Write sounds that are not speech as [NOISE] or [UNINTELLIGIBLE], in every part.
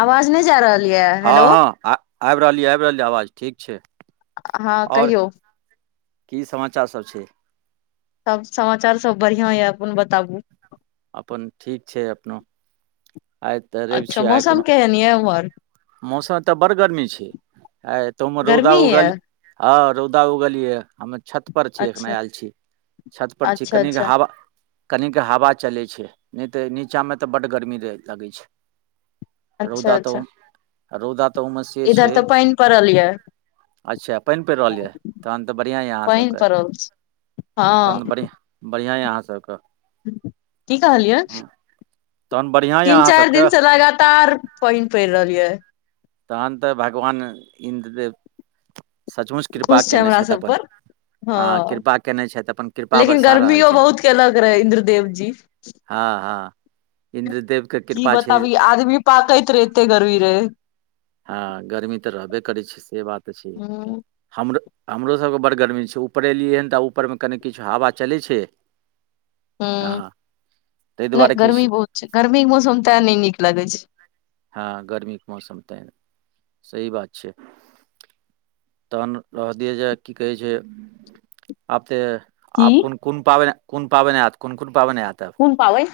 आवाज नहि जा रहल ये हँ हेलो हँ आ आबि रहली आबि रहली आवाज ठीक छै। हँ आओर कहियौ। की समाचार सब छै। सब समाचार सब बढ़िआँ यऽ अपन बताबु। अपन ठीक छै अपनो। आइ तऽ रवि अच्छा छियै आइ मौसम कोनो केहन यै उमहर। मौसम तऽ बड़ गर्मी छै आ ए तमे रौदा गर्मी ये उगल ह रौदा उगल यै हमे छत। छ पर छी एखने अच्छा आयल छी छत पर छी अच्छा कनिक अच्छा हवा। कनिक हवा चलै छै। नहि तऽ नीचाँमे तऽ बड्ड गर्मी रहै लगै छै। अच्छा अच्छा। आ रौदा तऽ ओमे से छै। इधर तऽ पानि पड़ल ये अच्छा पानि पड़ि रहल यए तहन तऽ बढ़िआँ यए पानि अहाँसभके। पड़ल आ तहन हँ बढ़ि बढ़िआँ यए अहाँसभके। की कहलियै तहन बढ़िआँ यऽ तीन अहाँ चारि सबके दिन से लगातार पैन पड़ि रहल यै। तहन तऽ भगवान इन्द्रदेव सचमुच कृपा खुश छै केने हमरा छथि। सब अपन पर हँ। कृपा कयने छथि। अपन कृपा लेकिन बरसा रहल गर्मियो छथि। बहुत केलक रहे इन्द्रदेव जी हँ हँ इन्द्र देव। की बताबी आदमी पाकैत रहेते गर्मी रहे। हँ गर्मी तऽ रहबे करै छै से बात छै। हूं हमरो हमरोसभके बड़ गरमी छै। ऊपर एयलियै हन तऽ आ ऊपरमे कनि किछु हवा चलै छै। [INAUDIBLE] ह हँ ताहि नहि दुआरे गर्मी किछु बहुत छै। गर्मी के मौसम तऽ नहि नीक लगै छै। हँ गर्मीके मौसम तऽ। सही बात छै। तहन रह दियै जे की कहै छै। आब तऽ की आप कोन कोन पावन कोन पावन आ कोन कोन पावने आत। कुन पाबैन।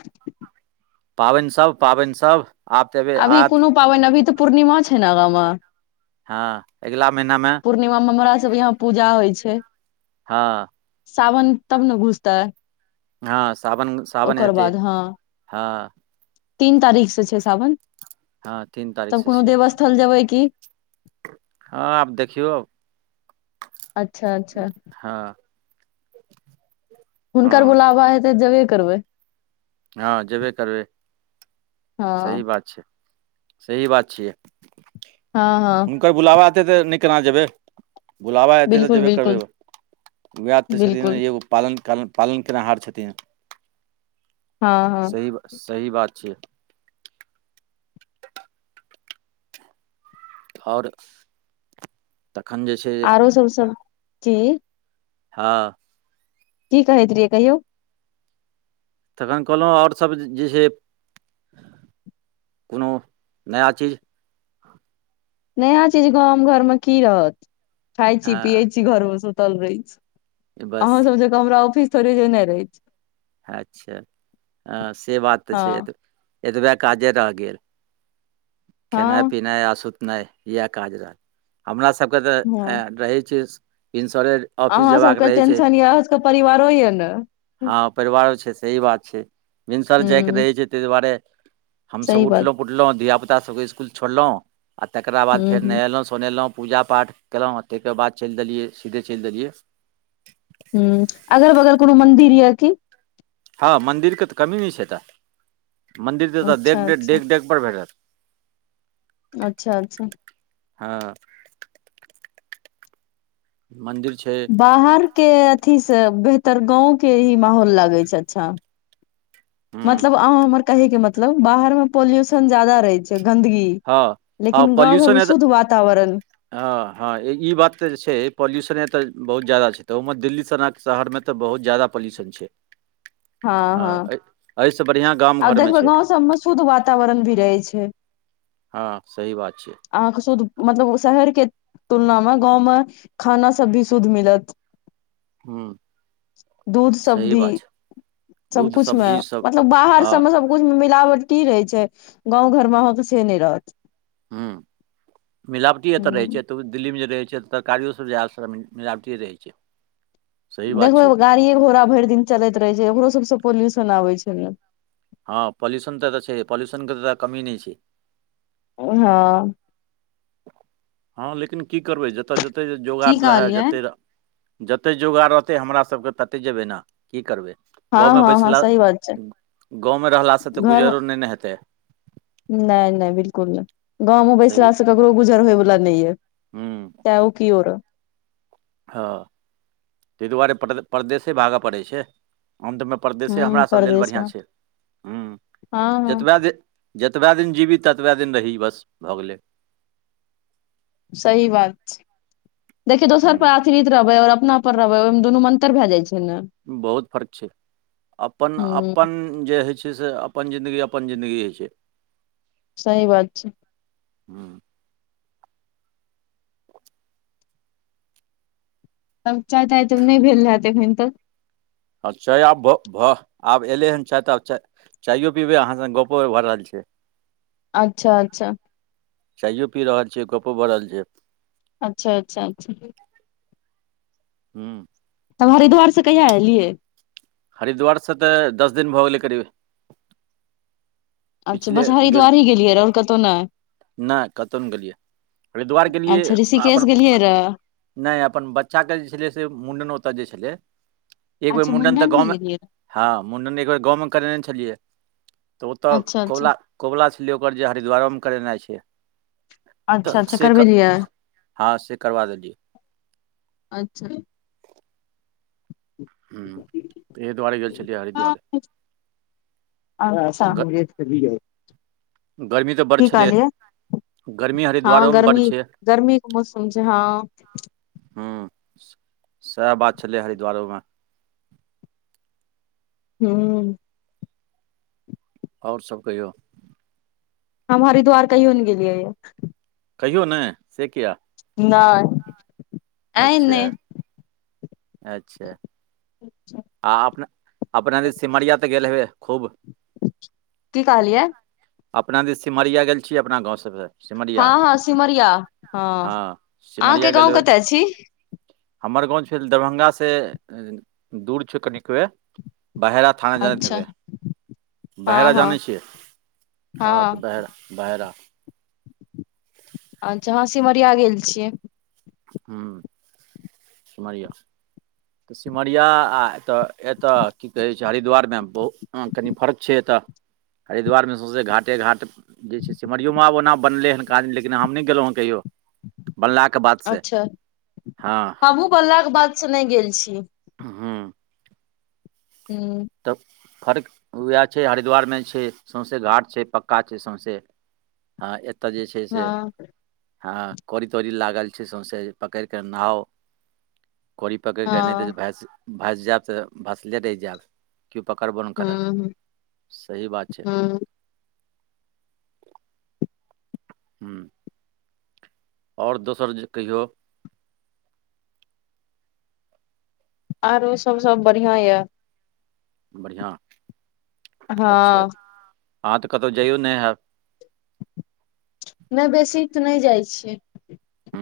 पाबनिसभ पाबनिसभ अभी कोनो पाबनि अभी तऽ पूर्णिमा छै। ने आगाँमे। हँ अगिला महिनामे। पूर्णिमा मे हमरा सब यंहा पूजा होइ छै। हँ। सावन तब ने बुझतै। हँ साबन साबन हतै बाद हँ हँ। तीन तारीख से छै सावन। हँ तीन तारीख तब से कोनो छै। देवस्थल जेबै की हँ आब देखियौ। अच्छा अच्छा। हँ। हुनकर हँ बुलाबा हेतै जेबे करबै। हँ जेबे करबै हँ सही बात छै। सही बात छियै। हँ हँ। हुनकर बुलावा एते तऽ नै केना जेबै। बुलाबा एतै तऽ बिल्कुल जेबे बिल्कुल करबैए, वैह तऽ छथिन बिल्कुल यो। पालन काल में पालन केनिहार छथिन। हँ हँ सही- सही बात छैियै। और तखन जे छै। आरो सब- सब की। हँ। की कहैत रहयै कहियौ। तखन कहलहुँ और सब जे छै, कोनो नया चीज। नया चीज गाम घर में की रहत, खााय छी पियै हँ छी घर में सुतल रहैत छी। बस अहाँ सब जंका हमरा ऑफिस थोड़े जेना रहैया। अच्छा ह से बात तऽ छै हँ एत। एतबे काजे रहि गेल। खेनाइ हँ पिनाइ आ सुत नहि इएह काज रहल हमरा सबके तऽ हँ रहै छै इन्स्योरे अहाँ सबके टेंशन यऽ अहाँ सबके परिवारो यऽ ने। हँ परिवारो छै, सही बात छै, भिनसर जायके हूँ रहै छै, तै दुआरे सही हमसभ बात उठलहुँ पुठलहुँ धियाापुता सभके इसकुल छोड़लहुँ। आ तकरा बाद हूँ फेर हूँ नहेलहुँ सोनेलहुँ पूजा पा कयलहुँ तै के बाद चलि देलियै सीधे चलि देलियै हूं अगर बगल कोनो मन्दिर यऽ की हँ मंन्दिर के तऽ कमी नहि छै एतऽ मंन्दिर तऽ एतऽ अच्छा डेग अच्छा -डेग - डेग -डेग [UNINTELLIGIBLE] अच्छा - अच्छा। हँ। मन्दिर छै। बाहरके अथीसँ बेहतर गाँवके ही माहौल लागै छै, अच्छा। हूँ मतलब अ हमर कहेके मतलब बाहर में पोल्युशन जादा रहै छै गन्दगी। हँ लेकिन गाँ घर में शुद्ध वातावरण। हं - हँ ई बात तऽ जे छै। पॉल्यूशने तऽ बहुत ज्यदा छै। त ओ दिल्ली स शहर में तऽ बहुत जादा पोल्यूशन छै। हँ- हँ। एहिसँ बढ़िआँ गाम आ घरमे देखबै छै गाँव सबमे शुद्ध वातावरण भी रहै छै। हँ सही बात छै। अहाँके शुद्ध मतलब शहरके तुलना में गाँव में खाना सब भी शुद्ध मिलत। ह दूध सब सही भी बात छै दूध सबकुछमे सब्जी सब मतलब बाहर हँ सबमे सबकुछ मे मिलावटी रहे छै। गाँंव घर महक से नहि रहत। हूं मिलावटी एतऽ रहै हूँ, छै। तब दिल्ली में जे रहै छैत तरकारियो सभ जाए हैत से मिलावटीए रहै छै। सही बात देखबे छै गाड़िए घोड़ा भरि दिन चलैत रहै छै, ओकरो सबसँ पोल्यूशन आबैत छै ने। हँ पल्युशन तऽ एतऽ छै। पल्युशन के तऽ एतऽ कमी नहि छै। ओ हँ। हँ लेकिन की करबै जतय जतेक की जोगाड़ रहय कहलियै जतेक। जते जोगार रहतै हमरा सभके ततहि जेबै ने की करबै। हँ गाँवमे हँ हँ बैसला, सही बात छै गाँवमे रहलासँ तऽ घर मे गुजरो नहि ने हेतै। नहि नहि बिलकुल नहि गाँवमे सही बैसलासँ ककरो गुजर होयवला नहि यऽ। हूँ ताउऽ की ओरो हँ, तैय दुआरे परदे-परदेसे भागऽ पड़ै छै। हाम तैऽ में परदेशे हूँ हमरा सभ लेल परदेश मे बढ़िआँ छै। हुम्म, हँ हँ जतबा दे जतबैऽ दिन जिबी, ततबाऽ दिन रही बस भऽ गेलै। सही बात छैय। देखि दोसर प आ हूँ थृरित रहबै और अपना पर रहबै, ओई दुनू मऽ अन्तर भए जाइ छै न? बहुत फर्क छै। हूँ अपन-अपन जे होइ छै से अपन जिंन्दगी अपन जिंन्दगी होइ छै। सही बात छै। हूँ। [INAUDIBLE] तब चाय-ताय तऽ नहि भेल हैत एखैन तक? आब चाय आब भऽ-भऽ आब एलै हन चाय तऽ आब चाय चाइयो पीबै, अहाँ संग गपो भऽ रहल छै। अच्छा अच्छा। चाइयो पी रहल छियै। गपो भऽ रहल छै। अच्छा-अच्छा-अच्छा। ह्म्म। तब हरिद्वार से कहिया एयलियै? हरिद्वारसँ तऽ दस दिन भऽ गेलै करीब अच्छा, पिछले बस हरिद्वार ही गेलियैऽ और कतहु नहि? नाय, कतौ नय गेलियै। हरिद्वार गेलियै अच्छा अपन ऋषिकेश गेलियै रऽ? नहि अपन बच्चाके जे छलै से मुण्डन ओतऽ जे छलै, एक बेर अच्छा मुण्डन तऽ मुंडन मे गाँवमे गेलियै हँ, मुंडन एक बेर गाँवमे करेने छलियै, तऽ ओतऽ रह अच्छा अच्छा कोबला छलै ओकर जे, हरिद्वारोमे करेनाइ छै। अच्छा तऽ अच्छा से कऽ, करबेलियै हँ से करबा देलियै। अच्छा। ह्म्म, तैहि दुआरे गेल छलियै हरिद्वारे। [UNINTELLIGIBLE] गर्मी तऽ बड़ की छलैय। कहलियै हँ गर्मी गर्मीे के मौसम छै, हँ। ह्म्म, सैह बात छलै हरिद्वारोमें। हूम्म। और सब कहियौ? हम हरिद्वार कहयो नै गेलियै यऽ। कहियौ नैय, से कियाऽ? नैय। अच्छा। अच्छा। अच्छा। आ अपना-अपना त सिमरिया तऽ गेले हेबै खूब? की कहलियै? अपना दिश सिमरिया गेल छीयै अपना गाँव सबसँ? सिमरिया हँ-हँ सिमरिया हँ, अहाँके सिमरिया गेल गाँव हेबै कतय छी? हमर गाँंव भेल दरभंगा से दूर छै कनीक बे बाहेरा थाना जानीत अच्छा हेबे। हँ बहरा हँ जानै छियै हँ तऽ बहरा बहेरा। अचछा हँ सिमरिया गेल छियै। ह्म सी। तऽ सिमरिया आ एतऽ एतय की कहै छै हरिद्वारमे बहुत कनि फर्क छै एतऽ हरिद्वारमे सौँसे घाटे घाट। जे छै सिमरियोमे आब ओना बनलै हन का लेकिन हम नहि गेलहुँ हेँ कहियओ बनलाके बाद। अच्छा हमहू बनलाके बादसँ नहि गेल छी। हँ। हूँ। तऽ फर्क। उएह छै हरिद्वारमे छै सौँसे घाट छै पक्का छै सौँसे। आ एतय जे छै से। हँ आ कड़ी तड़ी लागल छै सौंसे जे पकड़ क नहाऊ करी पकड़के नहि तऽ हँ भस भस जायब तऽ भसले रहि जायब। केओ पकड़बो नहि करत ह सही बात छै। ह हू। आओर दोसर जे कहियौ। आरो सब सब बढ़िया ये। बढ़िआँ अच्छा हँ अहाँ त कतहु जाइयौ नहि हयब। नहि बेसी तऽ नहि जाइ छियै। हू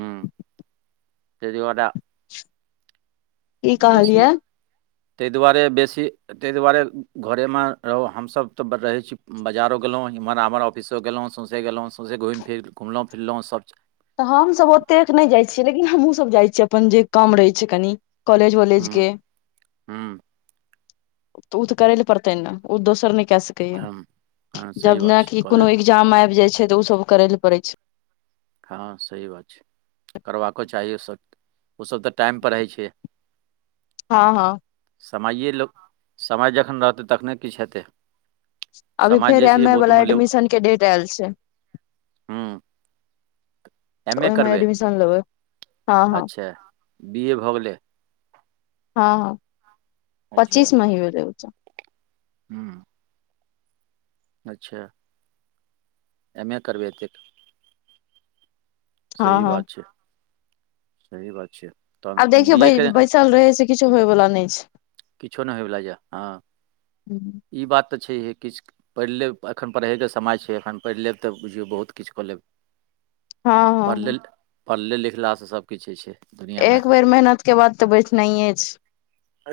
तै दुवारे। की बेसी कहलियै ताहि दुआरे बेसी। ताहि दुआरे घरे मे रहो हमस तऽ रहे छी बाजारो गेलों इम्हर आमहर। अफिसो गेलहुँ साउंसे साउंसे घुमि फिर घुमलहुँ फिरलहुँ। तऽ हमसभ ओतेक नहि जाइ छियै। लेकिन हमहूँ सब जाइ छीयै। अपन जे काम रहै छै कनी। कॉलेज वॉलेज के हू। ओ तऽ करै ले पड़तै ने ओ दोसर नहि क हूँ स हँ सही बात छै जबनाकि कॉलेज कोनो एग्जाम आबि जाइ छै। तऽ ओसभ करै लए पड़ै छै। हँ सही बात छै। करबाको चाही ओसभ ओसभ तऽ टाइमपर रहै छै। हँ हँ। समइए लोक समय जखन रहतै तखने किछु हेतै। अभी समय फेर जे छै एम ए बहुत वालला मूल्य एडमिशन के डेट आयल छै। हूँ एम ए ओहिमे करबै एडमिशन लेबै हँ हँ। अच्छा बी ए भऽ गेलै हँ हँ अच्छा पच्चीस महि रह छै। हूँ। अच्छा। एमे ए करबे एतेक हँ सही हँ बात छै। सही बात छियै। आब देखियौ बैसल रहै से किछो होय बला नहि छै। किछो नहि होइवला यऽ हँ ई बात तऽ छैहे किछु। पढ़ि लेब एखन पढ़यके समय छै एखन पढ़ि लेब तऽ बुझियौ बहुत किछु कऽ लेब। हँ पढ़ले हँ पढ़ले लिखलासँ सभकिछु होइ छै। दुनिआँ एक बेर मेहनत के बाद तऽ बैसनाइये छै।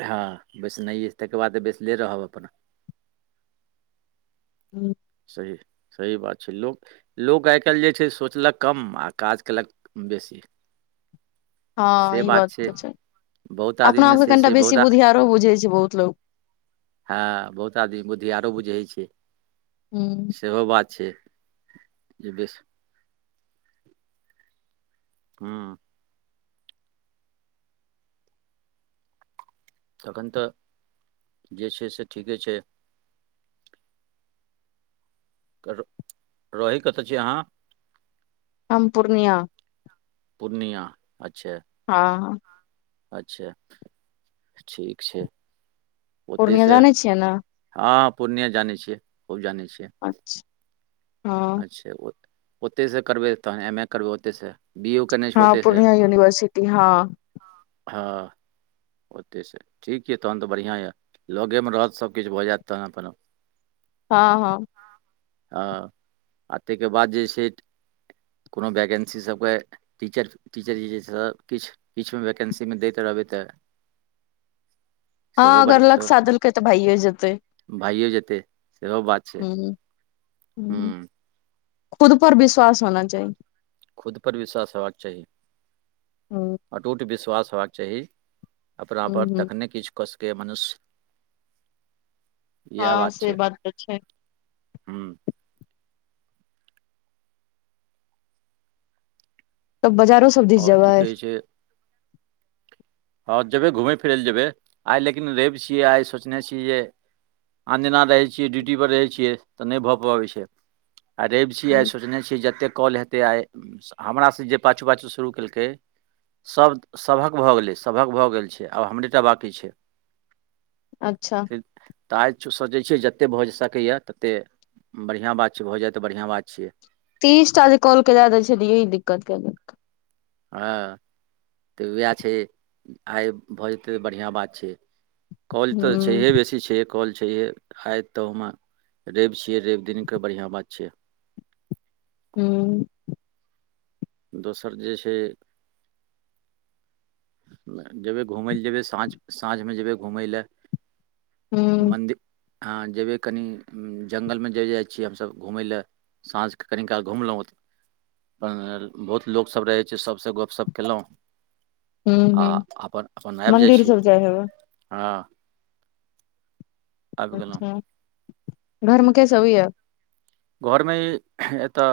हँ बेसनाइये, ताहि केर बाद त बैसले रहब अपन। हूँ। सही सही बात छै लोक। लोक आइ काल्हि जे छै सोचलक कम आ काज कयलक बेसी। हँ ई बात तऽ छै। बहुत अपना आदमीमे आपके से कनिटा छै बेसी बहुत आ- बुधियारो बुझै छै बहुत लोक हँ बहुत आदमी बुद्धियारो बुझै छियै। हुं। सेहो बात छै, जे बेसी हुं। तखन तऽ जे छै से ठीके छै। रहै कतऽ छी अहाँ? हम पूर्णिया पूर्णिया अच्छा। हँ। अच्छा ठीक छै पूर्णिया ओतहिसँ। जानै छियै ने हँ पूर्णिया जानै छियै, खूब जानै छियै। अच्छा। हँ अच्छा ओतहि से करबै, तखन एम ए करबै ओतयसँ, बी ए केने छी ओते आब त भ से गेलै यूनिवर्सिटी हँ। हँ ओतहि से। ठीक अछि तखन तऽ बढ़िआँ ये लगेमे रहत सभकिछु भऽ जायत तखन अपन। हँ हँ। ह। आ ताहिके बाद जे छै कोनो वैकेन्सी सभके टीचर टीचर जे छै, किछु किछुमे वैकेन्सीमे दैत रहबै तऽ [INAUDIBLE] हँ अगर लक साथ देलकै तऽ भइये जेतै। भइये जेतै सेहो बात छै। हूँ हूँ खुद पर विश्वास होना चाही। खुद पर विश्वास हेबाक चाही, हूँ अटूट विश्वास हेबाक चाही। अपनापर हूँ हूँ तखने किछु क सकैये मनुष्य। यैह हँ बात छै, से तऽ छै हुं। तऽ बजारो सब दिस और की जेबै कहै छै हँ जेबै घुमय फिरय लए जेबै, आइ लेकिन रवि छियै आइ सोचने छी जे आन दिना रहै छियै ड्यूटी पर रहै छियै तऽ नहि भऽ पबै छै रवि छियै आइ हूँ सोचने छियै जते कॉल हेत से आइ हमरा से जे पाछू पाछू शुरू केलकै सभक भऽ गेलै। सभक भऽ गेल छै आब हमरेटा बाँकी छै। अच्छा। ते आइ सोचने छियै जतेक भऽ सकैए ततेक। बढ़िआँ बात छै भऽ जाय तऽ बढ़िआँ बात छियै। तीसटा जे कॉलके ले दै छलिए ओहे दिककत छै। हँ तऽ उएह छै आइ भऽ जेतै तऽ बढ़िआँ बात छै। कॉल हूँ तऽ छैहे बेसी छै। कॉल छैे आत तऽ हमे रवि छियै रवि दिनके बढ़िआँ बात छियै। हू। दोसर जे छै। जेबै घुमय लए जेबै साँझ साँझमे जेबै घुमय लए। हूँ मन्दिर हँ जेयबै कनि जङ्गलमे जे जाइ छियै हमसभ घूमय लेए। साँझ क कनि काल घुमलहुँ। अपन बहुत लोकसब रहै छै सबसँ अपन गपशप कलहुँ। हूँ आ हूँ अपन अपन आबि जाइ मंदिर छी सब हेबै हँ। आबि गेलहुँ अच्छा घरमे के सब य। घरमे एतऽ।